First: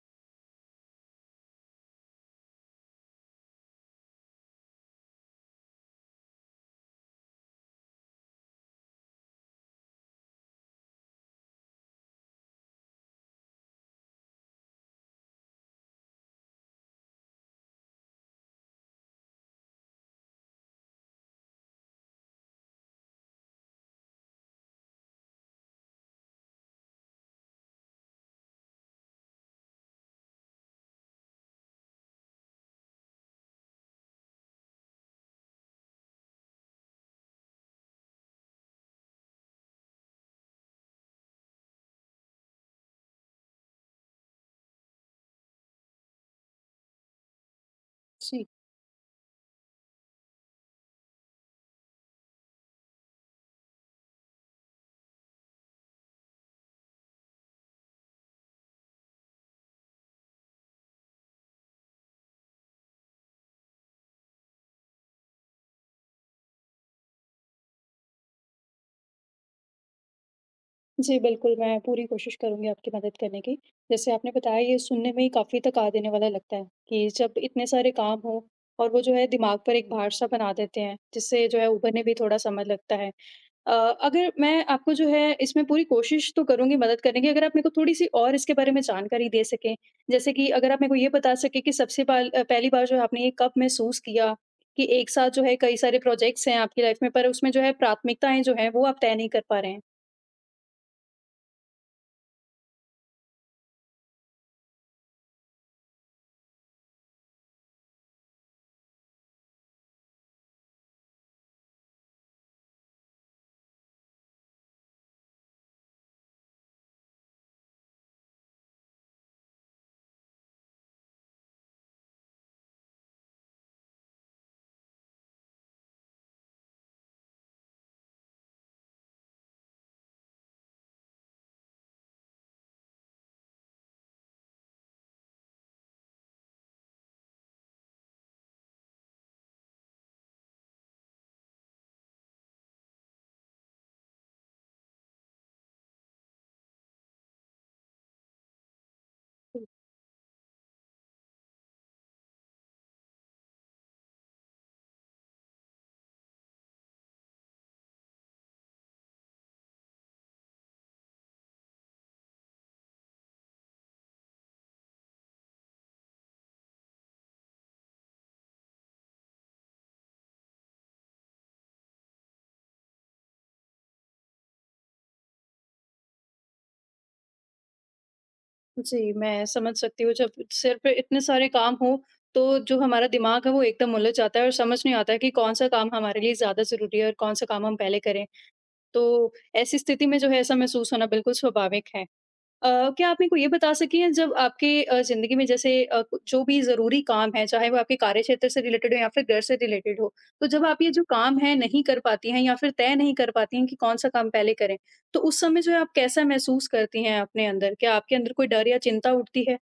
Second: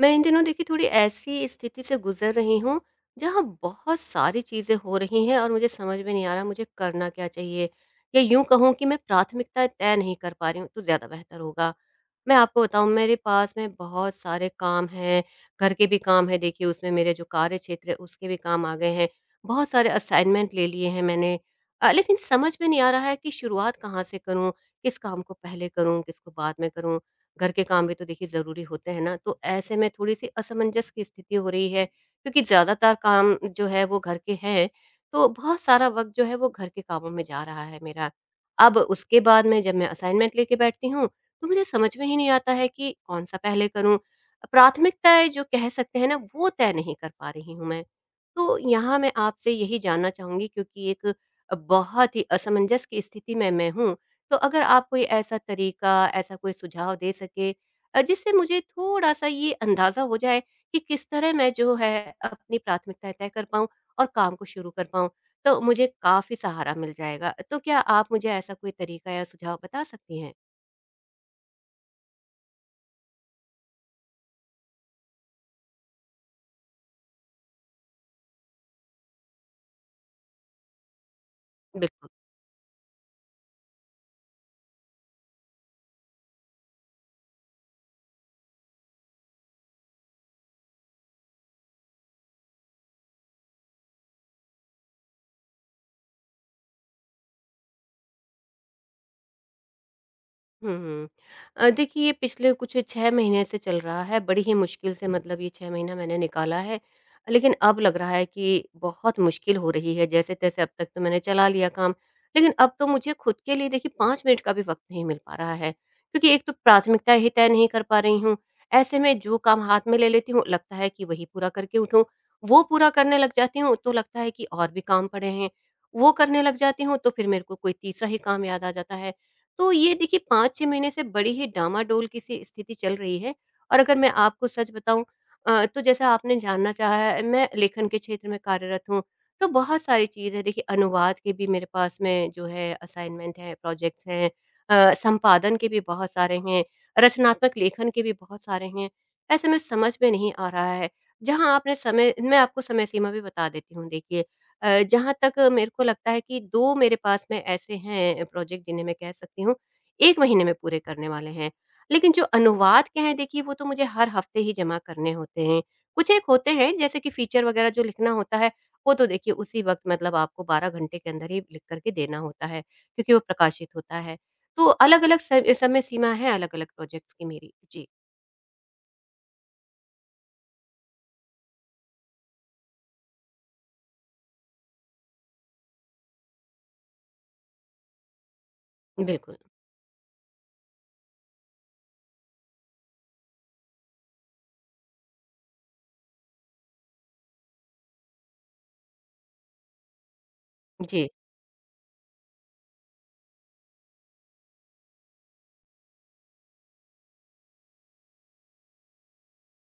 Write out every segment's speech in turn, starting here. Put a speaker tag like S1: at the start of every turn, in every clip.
S1: मैं इन दिनों देखिए थोड़ी ऐसी स्थिति से गुजर रही हूँ जहाँ बहुत सारी चीज़ें हो रही हैं, और मुझे समझ में नहीं आ रहा मुझे करना क्या चाहिए। या यूं कहूँ कि मैं प्राथमिकता तय नहीं कर पा रही हूँ, तो ज़्यादा बेहतर होगा मैं आपको बताऊं। मेरे पास में बहुत सारे काम हैं। घर के भी काम है देखिए, उसमें मेरे जो कार्य क्षेत्र है, उसके भी काम आ गए हैं। बहुत सारे असाइनमेंट ले लिए हैं मैंने। लेकिन समझ में नहीं आ रहा है कि शुरुआत कहाँ से करूँ, किस काम को पहले करूँ, किसको बाद में करूँ। घर के काम भी तो देखिए ज़रूरी होते हैं ना, तो ऐसे में थोड़ी-सी असमंजस की स्थिति हो रही है, क्योंकि ज़्यादातर काम जो है वो घर के हैं, तो बहुत सारा वक़्त जो है वो घर के कामों में जा रहा है मेरा। अब उसके बाद में जब मैं असाइनमेंट लेके बैठती हूँ, तो मुझे समझ में ही नहीं आता है कि कौन-सा पहले करूँ? प्राथमिकताएँ जो कह सकते हैं ना, वो तय नहीं कर पा रही हूँ मैं।
S2: जी।
S1: तो यहाँ मैं आपसे यही जानना चाहूँगी, क्योंकि एक बहुत ही असमंजस की स्थिति में मैं हूँ। तो अगर आप कोई ऐसा तरीका, ऐसा कोई सुझाव दे सके, जिससे मुझे थोड़ा-सा ये अंदाज़ा हो जाए कि किस तरह मैं जो है अपनी प्राथमिकताएँ तय कर पाऊँ और काम को शुरू कर पाऊँ, तो मुझे काफ़ी सहारा मिल जाएगा। तो क्या आप मुझे ऐसा कोई तरीका या सुझाव बता सकती हैं?
S2: जी, बिल्कुल, मैं पूरी कोशिश करूँगी आपकी मदद करने की। जैसे आपने बताया ये सुनने में ही काफ़ी थका देने वाला लगता है कि जब इतने सारे काम हों और वो जो है दिमाग पर एक भार सा बना देते हैं, जिससे जो है उभरने
S1: बिल्कुल।
S2: भी थोड़ा समय लगता है। अ, अगर मैं आपको जो है इसमें पूरी कोशिश तो करूँगी मदद करने की, अगर आप मेरे को थोड़ी-सी और इसके बारे में जानकारी दे सकें। जैसे कि अगर आप मेरे को ये बता सकें कि पहली बार जो है आपने ये कब महसूस किया कि एक साथ जो है कई सारे प्रोजेक्ट्स हैं आपकी लाइफ़ में, पर उसमें जो है प्राथमिकताएँ जो हैं वो आप तय नहीं कर पा रहे हैं?
S1: हुँ। देखिए ये पिछले कुछ 6 महीने से चल रहा है, बड़ी ही मुश्किल से, मतलब ये 6 महीना मैंने निकाला है। लेकिन अब लग रहा है कि बहुत मुश्किल हो रही है, जैसे-तैसे अब तक तो मैंने चला लिया काम। लेकिन अब तो मुझे खुद के लिए देखिए 5 मिनट का भी वक़्त नहीं मिल पा रहा है, क्योंकि एक तो प्राथमिकता ही तय नहीं कर पा रही हूँ। ऐसे में जो काम हाथ में ले लेती हूँ, लगता है कि वही पूरा करके उठूँ। वो पूरा करने लग जाती हूँ, तो लगता है कि और भी काम पड़े हैं। वो करने लग जाती हूँ, तो फिर मेरे को कोई तीसरा ही काम याद आ जाता है। तो ये देखिए 5-6 महीने से बड़ी ही डामाडोल की सी स्थिति चल रही है। और अगर मैं आपको सच बताऊँ, तो जैसा आपने जानना चाहा है, मैं लेखन के क्षेत्र में कार्यरत हूँ। तो बहुत सारी चीज़ है देखिए, अनुवाद के भी मेरे पास में जो है असाइनमेंट हैं, प्रोजेक्ट्स हैं, संपादन के भी बहुत सारे हैं, रचनात्मक लेखन के भी बहुत सारे हैं। ऐसे में समझ में नहीं आ रहा है। जहाँ आपने समय मैं आपको समय सीमा भी बता देती हूँ देखिए। जहाँ तक मेरे को लगता है कि 2 मेरे पास में ऐसे हैं प्रोजेक्ट जिन्हें मैं कह सकती हूँ 1 महीने में पूरे करने वाले हैं। लेकिन जो अनुवाद के हैं देखिए वो तो मुझे हर हफ्ते ही जमा करने होते हैं। कुछ एक होते हैं जैसे कि फीचर वगैरह जो लिखना होता है, वो तो देखिए उसी वक़्त, मतलब आपको 12 घंटे के अंदर ही लिख कर के देना होता है, क्योंकि वो प्रकाशित होता है। तो अलग-अलग स समय सीमा है अलग-अलग प्रोजेक्ट्स की मेरी। जी,
S2: जी, मैं समझ सकती हूँ जब सिर पे इतने सारे काम हों, तो जो हमारा दिमाग है वो एकदम उलझ जाता है और समझ नहीं आता है कि कौन-सा काम हमारे लिए ज़्यादा ज़रूरी है और कौन-सा काम हम पहले करें। तो
S1: बिल्कुल।
S2: ऐसी स्थिति में जो है ऐसा महसूस होना बिल्कुल स्वाभाविक है। क्या आप मेरे को ये बता सकी हैं जब आपके ज़िंदगी में जैसे अ, कु जो भी ज़रूरी काम है, चाहे वो आपके कार्यक्षेत्र से रिलेटेड हो या फिर घर से रिलेटेड हो, तो जब आप ये जो
S1: जी।
S2: काम है नहीं कर पाती हैं या फिर तय नहीं कर पाती हैं कि कौन-सा काम पहले करें, तो उस समय जो है आप कैसा महसूस करती हैं अपने अंदर? क्या आपके अंदर कोई डर या चिंता उठती है?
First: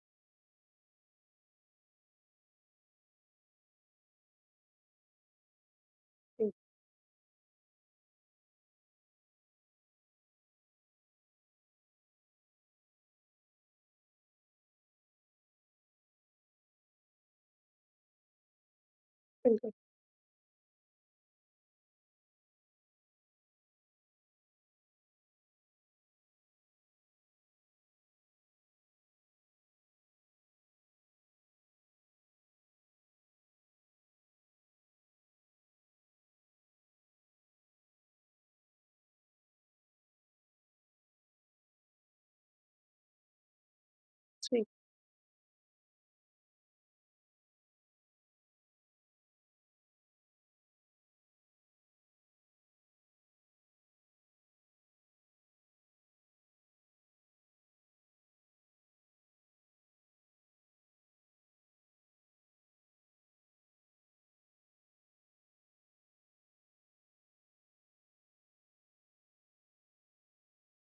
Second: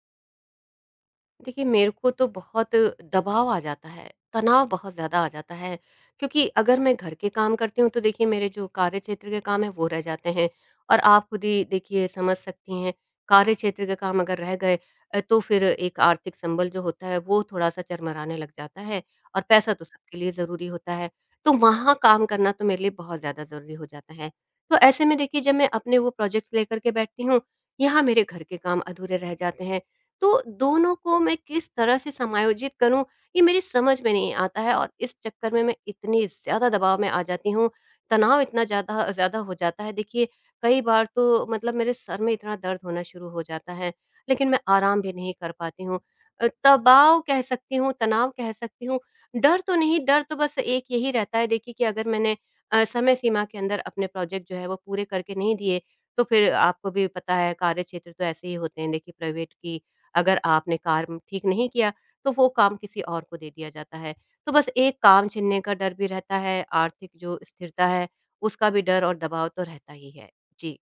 S1: देखिए, मेरे को तो बहुत दबाव आ जाता है, तनाव बहुत ज़्यादा आ जाता है, क्योंकि
S2: जी,
S1: अगर मैं घर के काम करती हूँ, तो देखिए मेरे जो कार्यक्षेत्र के काम हैं, वो रह जाते हैं। और आप खुद ही देखिए समझ सकती हैं, कार्यक्षेत्र के काम अगर रह गए, तो फिर एक आर्थिक संबल जो होता है, वो थोड़ा-सा चरमराने लग जाता है, और
S2: बिल्कुल।
S1: पैसा तो सबके लिए ज़रूरी होता है, तो वहाँ काम करना तो मेरे लिए बहुत ज़्यादा ज़रूरी हो जाता है। तो ऐसे में देखिए, जब मैं अपने वो प्रोजेक्ट्स लेकर के बैठती हूँ, यहाँ मेरे घर के काम अधूरे रह जाते हैं। तो दोनों को मैं किस तरह से समायोजित करूँ, ये मेरी समझ में नहीं आता है, और इस चक्कर में मैं इतनी ज़्यादा दबाव में आ जाती हूँ, तनाव इतना ज़्यादा ज़्यादा हो जाता है। देखिए, कई बार तो मतलब मेरे सर में इतना दर्द होना शुरू हो जाता है, लेकिन मैं
S2: जी।
S1: आराम भी नहीं कर पाती हूँ। दबाव कह सकती हूँ, तनाव कह सकती हूँ, डर तो नहीं। डर तो बस एक यही रहता है देखिए, कि अगर मैंने समय सीमा के अंदर अपने प्रोजेक्ट जो है वो पूरे करके नहीं दिए, तो फिर आपको भी पता है कार्यक्षेत्र तो ऐसे ही होते हैं देखिए, प्राइवेट की, अगर आपने काम ठीक नहीं किया तो वो काम किसी और को दे दिया जाता है। तो बस एक काम छिनने का डर भी रहता है, आर्थिक जो स्थिरता है, उसका भी डर और दबाव तो रहता ही है। जी।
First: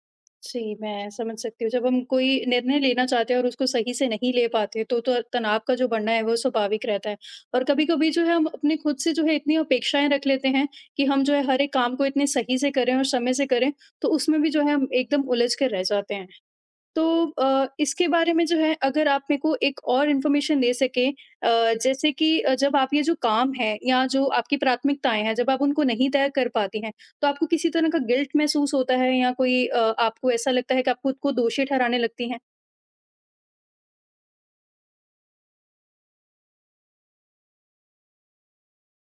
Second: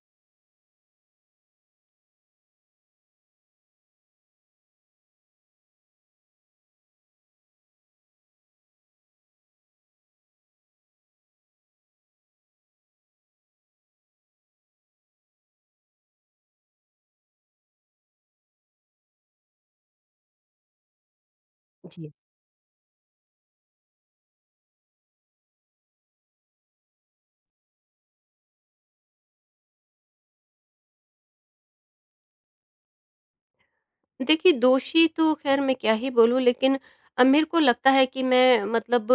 S2: जी, मैं समझ सकती हूँ। जब हम कोई निर्णय लेना चाहते हैं और उसको सही से नहीं ले पाते, तो तनाव का जो बढ़ना है, वो स्वाभाविक रहता है। और कभी-कभी जो है, हम अपने खुद से जो है, इतनी अपेक्षाएँ रख लेते हैं कि हम जो है, हर एक काम को इतने सही से करें और समय से करें, तो उसमें भी जो है, हम एकदम उलझ कर रह जाते हैं। तो इसके बारे में जो है अगर आप मेरे को एक और इन्फॉर्मेशन दे सकें, जैसे
S1: जी,
S2: कि जब आप ये जो काम है या जो आपकी प्राथमिकताएँ हैं, जब आप उनको नहीं तय कर पाती हैं, तो आपको किसी तरह का गिल्ट महसूस होता है या आपको ऐसा लगता है कि आप खुद को दोषी ठहराने लगती हैं?
S1: देखिए, दोषी तो ख़ैर मैं क्या ही बोलूँ, लेकिन मेरे को लगता है कि मैं, मतलब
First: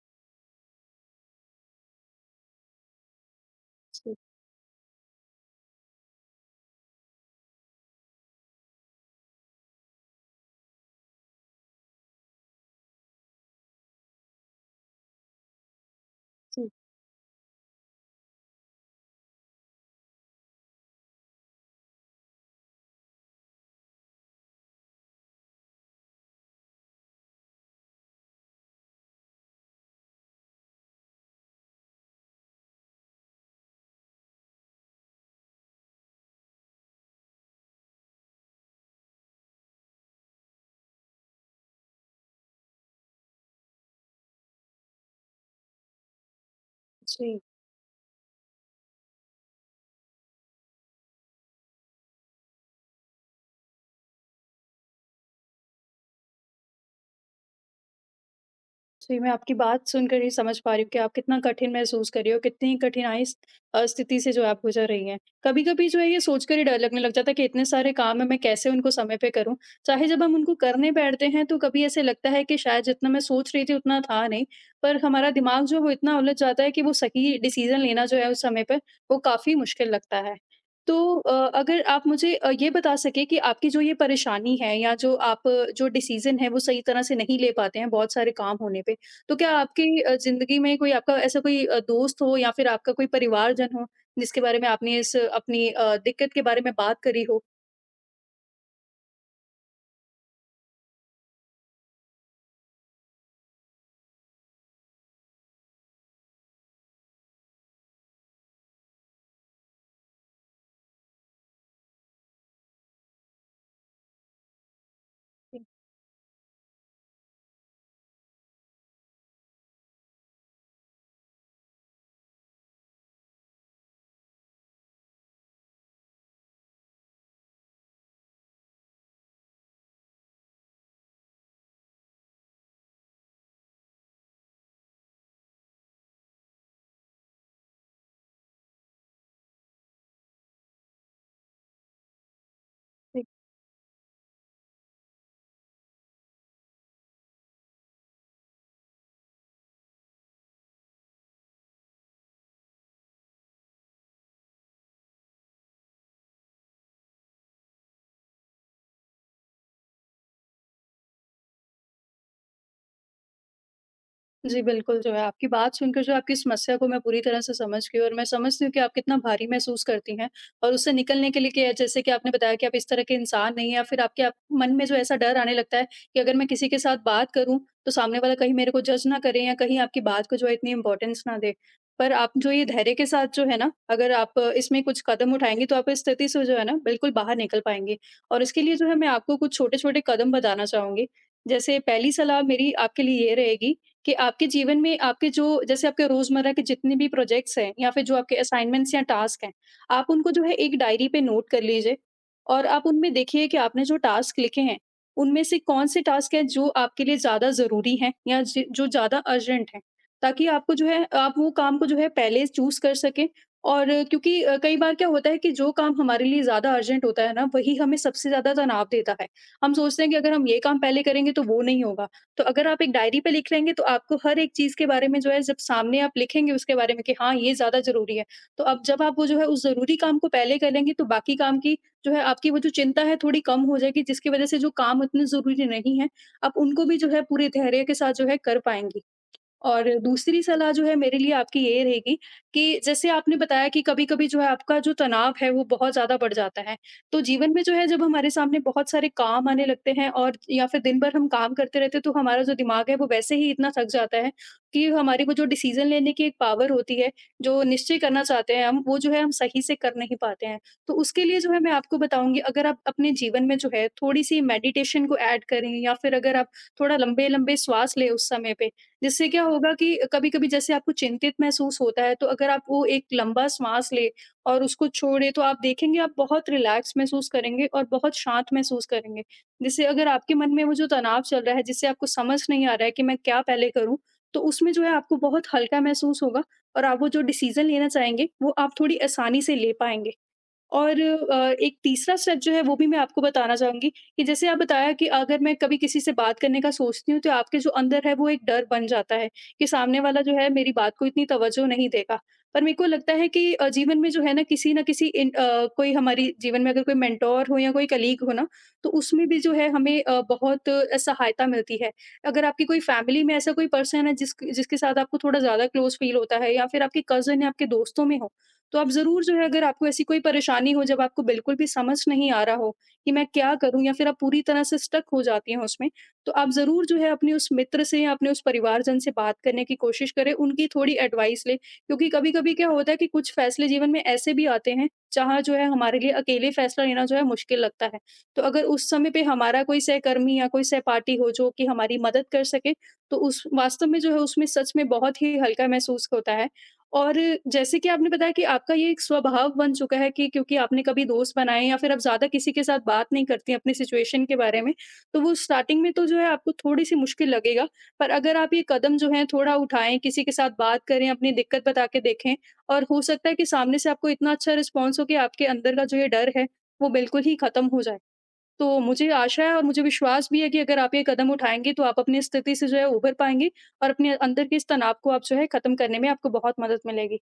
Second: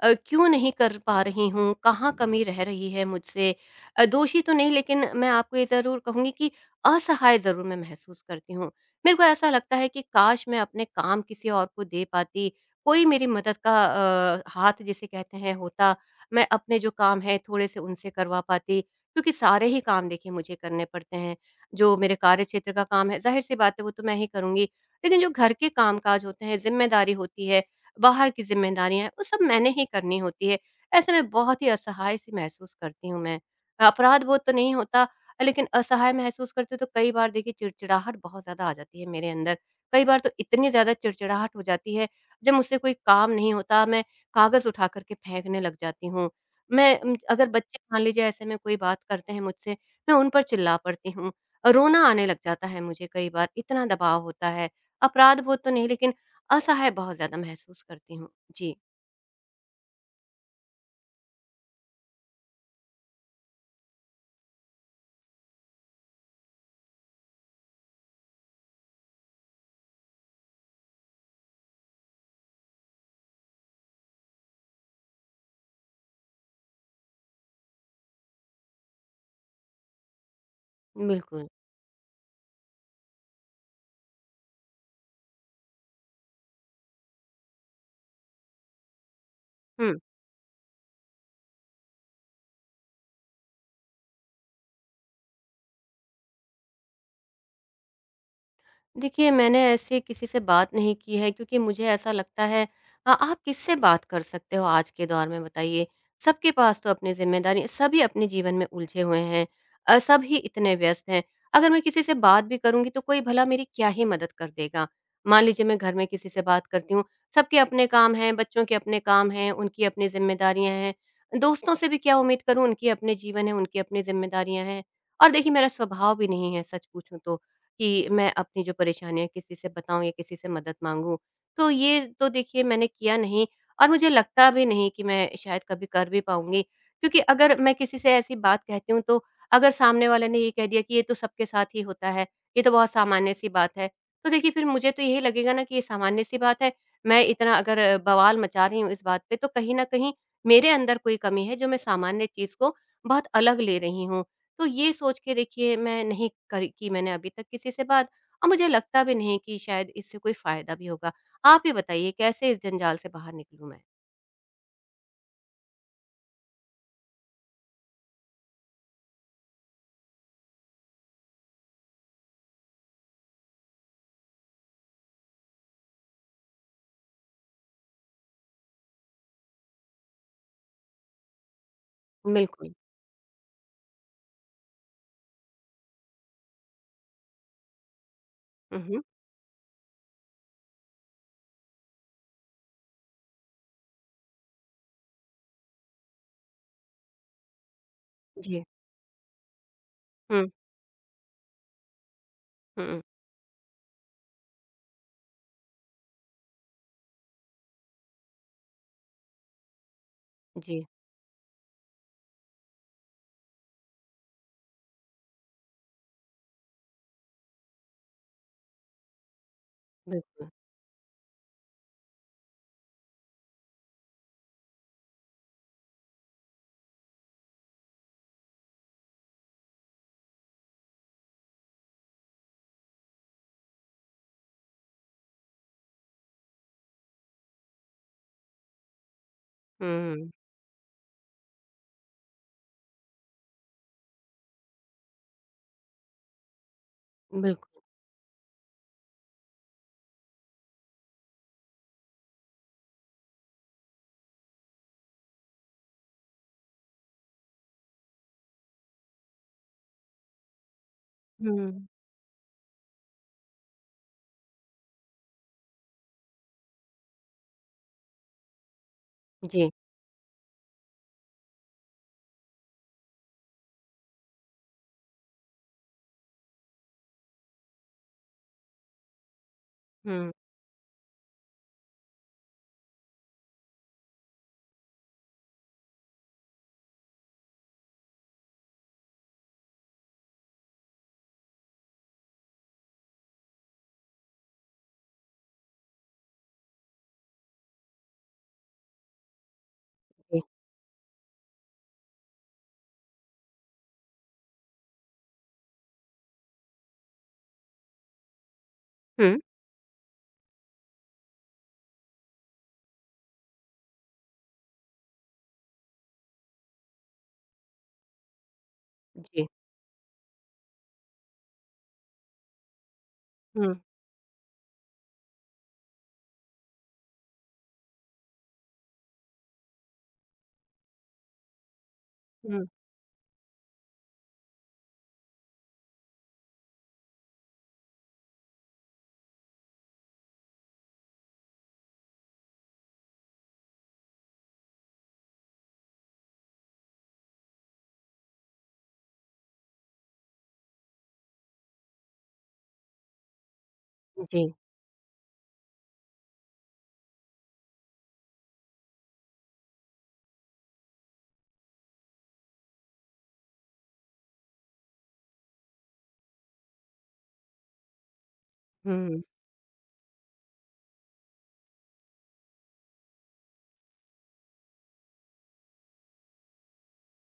S1: क्यों नहीं कर पा रही हूँ, कहाँ कमी रह रही है मुझसे।
S2: जी,
S1: दोषी तो नहीं, लेकिन मैं आपको ये ज़रूर कहूँगी कि असहाय ज़रूर मैं महसूस करती हूँ। मेरे को ऐसा लगता है कि काश मैं अपने काम किसी और को दे पाती, कोई मेरी मदद का हाथ जिसे कहते हैं होता, मैं
S2: जी,
S1: अपने जो काम हैं थोड़े-से उनसे करवा पाती, क्योंकि सारे ही काम देखिए मुझे करने पड़ते हैं। जो मेरे कार्य क्षेत्र का काम है, ज़ाहिर-सी बात है वो तो मैं ही करूँगी। लेकिन जो घर के काम-काज होते हैं, ज़िम्मेदारी होती है, बाहर की ज़िम्मेदारियाँ हैं, वो सब मैंने ही करनी होती है। ऐसे में बहुत ही असहाय-सी महसूस करती हूँ मैं। अपराध-बोध तो नहीं होता, लेकिन असहाय महसूस करती हूँ, तो कई बार देखिए चिड़चिड़ाहट बहुत ज़्यादा आ जाती है मेरे अंदर। कई बार तो इतनी ज़्यादा चिड़चिड़ाहट हो जाती है, जब मुझसे कोई काम नहीं होता, मैं कागज़ उठा कर के फेंकने लग जाती हूँ।
S2: जी।
S1: अगर बच्चे मान लीजिए ऐसे में कोई बात करते हैं मुझसे, मैं उन पर चिल्ला पड़ती हूँ। रोना आने लग जाता है मुझे कई बार, इतना दबाव होता है। अपराध बोध तो नहीं, लेकिन असहाय बहुत ज़्यादा महसूस करती हूँ। जी,
S2: जी, मैं आपकी बात सुनकर ही समझ पा रही हूँ कि आप कितना कठिन महसूस कर रही हो, कितनी कठिनाई स्थिति से जो आप गुज़र रही हैं। कभी-कभी जो है ये सोचकर ही डर लगने लग जाता है कि इतने सारे काम हैं, मैं कैसे उनको समय पे करूँ? चाहे जब हम उनको करने बैठते हैं तो कभी ऐसे लगता है कि शायद जितना मैं सोच रही थी उतना था नहीं, पर हमारा दिमाग जो है वो इतना उलझ जाता है कि वो सही डिसीज़न लेना जो है उस समय पर, वो काफ़ी मुश्किल लगता है। तो अ,
S1: बिल्कुल।
S2: अगर आप मुझे ये बता सकें कि आपकी जो ये परेशानी है या जो डिसीज़न है वो सही तरह से नहीं ले पाते हैं बहुत सारे काम होने पे, तो क्या आपकी
S1: हुँ।
S2: ज़िंदगी में कोई आपका ऐसा कोई दोस्त हो या फिर आपका कोई परिवारजन हो, जिसके बारे में आपने इस अपनी दिक्कत के बारे में बात करी हो?
S1: देखिए, मैंने ऐसे किसी से बात नहीं की है, क्योंकि मुझे ऐसा लगता है, आप किससे बात कर सकते हो आज के दौर में बताइए? सबके पास तो अपनी ज़िम्मेदारी, सभी अपने जीवन में उलझे हुए हैं। सभी इतने व्यस्त हैं। अगर मैं किसी से बात भी करूँगी तो कोई भला मेरी क्या ही मदद कर देगा? मान लीजिए मैं घर में किसी से बात करती हूँ, सबके अपने काम हैं, बच्चों के अपने काम हैं, उनकी अपनी ज़िम्मेदारियाँ हैं। दोस्तों से भी क्या उम्मीद करूँ? उनके अपने जीवन हैं, उनकी अपनी ज़िम्मेदारियाँ हैं। और देखिए मेरा स्वभाव भी नहीं है सच पूछूँ तो, कि मैं अपनी जो परेशानियाँ किसी से बताऊँ या किसी से मदद माँगूँ। तो ये तो देखिए मैंने किया नहीं, और मुझे लगता भी नहीं कि मैं शायद कभी कर भी पाऊँगी। क्योंकि अगर मैं किसी से ऐसी बात कहती हूँ, तो अगर सामने वाले ने ये कह दिया कि ये तो सबके साथ ही होता है, ये तो बहुत सामान्य-सी बात है। तो देखिए फिर मुझे तो यही लगेगा ना, कि ये सामान्य-सी बात है, मैं इतना अगर बवाल मचा रही हूँ इस बात पे, तो कहीं न कहीं मेरे अंदर कोई कमी है जो मैं सामान्य चीज़ को बहुत अलग ले रही हूँ। तो ये सोच के देखिए मैं नहीं करी की मैंने अभी तक किसी से बात, और मुझे लगता भी नहीं कि शायद इससे कोई फ़ायदा भी होगा। आप ही बताइए कैसे इस जंजाल से बाहर निकलूँ मैं?
S2: जी, बिल्कुल, जो है आपकी बात सुनकर जो आपकी समस्या को मैं पूरी तरह से समझ गई और मैं समझती हूँ कि आप कितना भारी महसूस करती हैं। और उससे निकलने के लिए, कि जैसे कि आपने बताया कि आप इस तरह के इंसान नहीं हैं या फिर आपके आप मन में जो ऐसा डर आने लगता है कि अगर मैं किसी के साथ बात करूँ, तो सामने वाला कहीं मेरे को जज ना करे या कहीं आपकी बात को जो है इतनी इम्पोर्टेंस ना दे। पर आप जो ये
S1: बिल्कुल।
S2: धैर्य के साथ जो है ना, अगर आप इसमें कुछ कदम उठाएँगी तो आप इस स्थिति से जो है ना बिल्कुल बाहर निकल पाएँगी। और इसके लिए
S1: हुँ,
S2: जो है
S1: हुँ।
S2: मैं आपको कुछ छोटे-छोटे कदम बताना चाहूँगी। जैसे पहली सलाह मेरी आपके लिए ये रहेगी कि आपके जीवन में आपके जो जैसे आपके रोज़मर्रा के जितने भी प्रोजेक्ट्स हैं या फिर जो आपके
S1: जी।
S2: असाइनमेंट्स या टास्क हैं, आप उनको जो
S1: हुँ,
S2: है एक डायरी पे नोट कर लीजिए, और आप
S1: हुँ,
S2: उनमें देखिए कि आपने जो टास्क लिखे हैं, उनमें से कौन-से टास्क हैं जो आपके लिए ज़्यादा ज़रूरी हैं या ज जो ज़्यादा अर्जेंट हैं। ताकि आपको
S1: जी,
S2: जो है आप वो काम को जो है पहले चूज़ कर सकें। और क्योंकि कई बार क्या होता है कि जो काम हमारे लिए ज़्यादा अर्जेंट होता है ना, वही हमें सबसे ज़्यादा तनाव देता है। हम सोचते हैं कि अगर हम
S1: बिल्कुल।
S2: ये काम पहले करेंगे तो वो नहीं होगा। तो अगर आप एक डायरी पे लिख लेंगे, तो आपको हर एक चीज़ के बारे में जो है जब सामने आप लिखेंगे उसके बारे में, कि हाँ, ये ज़्यादा ज़रूरी है। तो अब जब आप वो जो है उस ज़रूरी काम को पहले कर लेंगे, तो बाकी काम की जो है आपकी वो जो चिंता है थोड़ी कम हो जाएगी, जिसकी वज़ह से जो काम उतने ज़रूरी नहीं है, आप उनको भी जो है पूरे धैर्य के साथ जो है कर पाएँगी। और
S1: हुँ,
S2: दूसरी सलाह जो है मेरे लिए आपकी ये रहेगी कि जैसे आपने बताया कि कभी-कभी जो है आपका जो तनाव है वो बहुत ज़्यादा बढ़ जाता है। तो जीवन में जो
S1: बिल्कुल।
S2: है जब हमारे सामने बहुत सारे काम आने लगते हैं, और या फिर दिन भर हम काम करते रहते हैं, तो हमारा जो दिमाग है वो वैसे ही इतना थक जाता है कि हमारी वो जो डिसीज़न लेने की एक पावर होती है, जो निश्चय करना चाहते हैं हम, वो जो है हम सही से कर नहीं पाते हैं। तो उसके लिए जो है मैं
S1: हुँ,
S2: आपको बताऊँगी, अगर आप अपने जीवन में जो है थोड़ी-सी मेडिटेशन को ऐड करें या फिर अगर आप थोड़ा लंबे-लंबे श्वास लें उस समय पे, जिससे क्या
S1: जी,
S2: होगा कि कभी-कभी जैसे आपको चिंतित महसूस होता है, तो अगर आप वो एक लंबा साँस लें और उसको छोड़ें, तो आप देखेंगे आप बहुत रिलैक्स महसूस करेंगे और बहुत शांत महसूस करेंगे। जिससे अगर
S1: हुँ,
S2: आपके मन में वो जो तनाव चल रहा है, जिससे आपको समझ नहीं आ रहा है कि मैं क्या पहले करूँ, तो उसमें जो है आपको बहुत हल्का महसूस होगा और आप वो जो डिसीज़न लेना चाहेंगे, वो आप थोड़ी आसानी से ले पाएँगे। और एक तीसरा स्टेप जो है वो भी मैं आपको बताना चाहूँगी। कि जैसे आप बताया कि अगर मैं कभी किसी से बात करने का सोचती हूँ, तो आपके जो अंदर है वो एक डर बन जाता है कि सामने वाला जो
S1: जी,
S2: है मेरी बात को इतनी तवज्जो नहीं देगा। पर मेरे को लगता है कि जीवन में जो है ना, किसी ना किसी कोई हमारी जीवन में अगर कोई मेंटोर हो या कोई कलीग हो ना, तो उसमें भी
S1: हुँ,
S2: जो है हमें बहुत सहायता मिलती है। अगर आपकी कोई फैमिली में ऐसा कोई पर्सन है जिसके साथ आपको थोड़ा ज़्यादा क्लोज़ फ़ील होता है, या फिर आपके कज़िन या आपके दोस्तों में हो, तो आप ज़रूर जो है,
S1: जी,
S2: अगर आपको ऐसी कोई परेशानी हो जब आपको बिल्कुल भी समझ नहीं आ रहा हो कि मैं क्या
S1: हुँ,
S2: करूँ, या फिर आप पूरी तरह से स्टक हो जाती हैं उसमें, तो आप ज़रूर जो है अपने उस मित्र से या अपने उस परिवारजन से बात करने की कोशिश करें, उनकी थोड़ी एडवाइस लें। क्योंकि कभी-कभी
S1: हुँ,
S2: क्या होता है कि कुछ फ़ैसले जीवन में ऐसे भी आते हैं, जहाँ जो है हमारे लिए अकेले फ़ैसला लेना जो है मुश्किल लगता है। तो अगर उस समय पे हमारा कोई सहकर्मी या कोई सहपाठी हो जो कि हमारी मदद कर सके, तो उस वास्तव में जो है उसमें सच में बहुत ही हल्का महसूस होता है। और जैसे कि आपने बताया कि आपका ये एक स्वभाव बन चुका है, कि क्योंकि आपने कभी दोस्त बनाए या फिर आप ज़्यादा किसी के साथ बात नहीं करती अपने सिचुएशन के
S1: जी,
S2: बारे में, तो वो स्टार्टिंग में तो जो है आपको थोड़ी-सी मुश्किल लगेगा, पर अगर आप ये कदम जो है थोड़ा उठाएँ, किसी के साथ बात करें, अपनी दिक्कत बता के देखें, और हो सकता है कि सामने से आपको इतना अच्छा रिस्पॉन्स हो कि आपके अंदर का जो ये डर है, वो बिल्कुल ही खत्म हो जाए। तो मुझे
S1: हुँ।
S2: आशा है, और मुझे विश्वास भी है कि अगर आप ये कदम उठाएँगे तो आप अपनी स्थिति से जो है उभर पाएँगे और अपने अंदर के इस तनाव को आप जो है खत्म करने में आपको बहुत मदद मिलेगी।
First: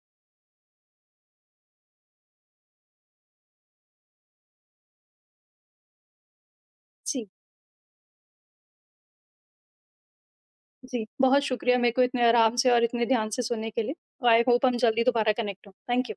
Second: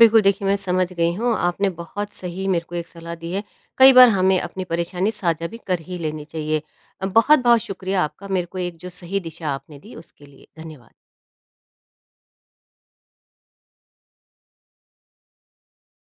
S1: बिल्कुल, देखिए मैं समझ गई हूँ, आपने बहुत सही मेरे को एक सलाह दी है। कई बार हमें अपनी परेशानी साझा भी कर ही लेनी चाहिए।
S2: जी,
S1: बहुत-बहुत शुक्रिया आपका, मेरे को एक जो सही दिशा आपने दी उसके लिए। धन्यवाद।
S2: जी। बहुत शुक्रिया मेरे को इतने आराम से और इतने ध्यान से सुनने के लिए। आई होप हम जल्दी दोबारा कनेक्ट हों। Thank you.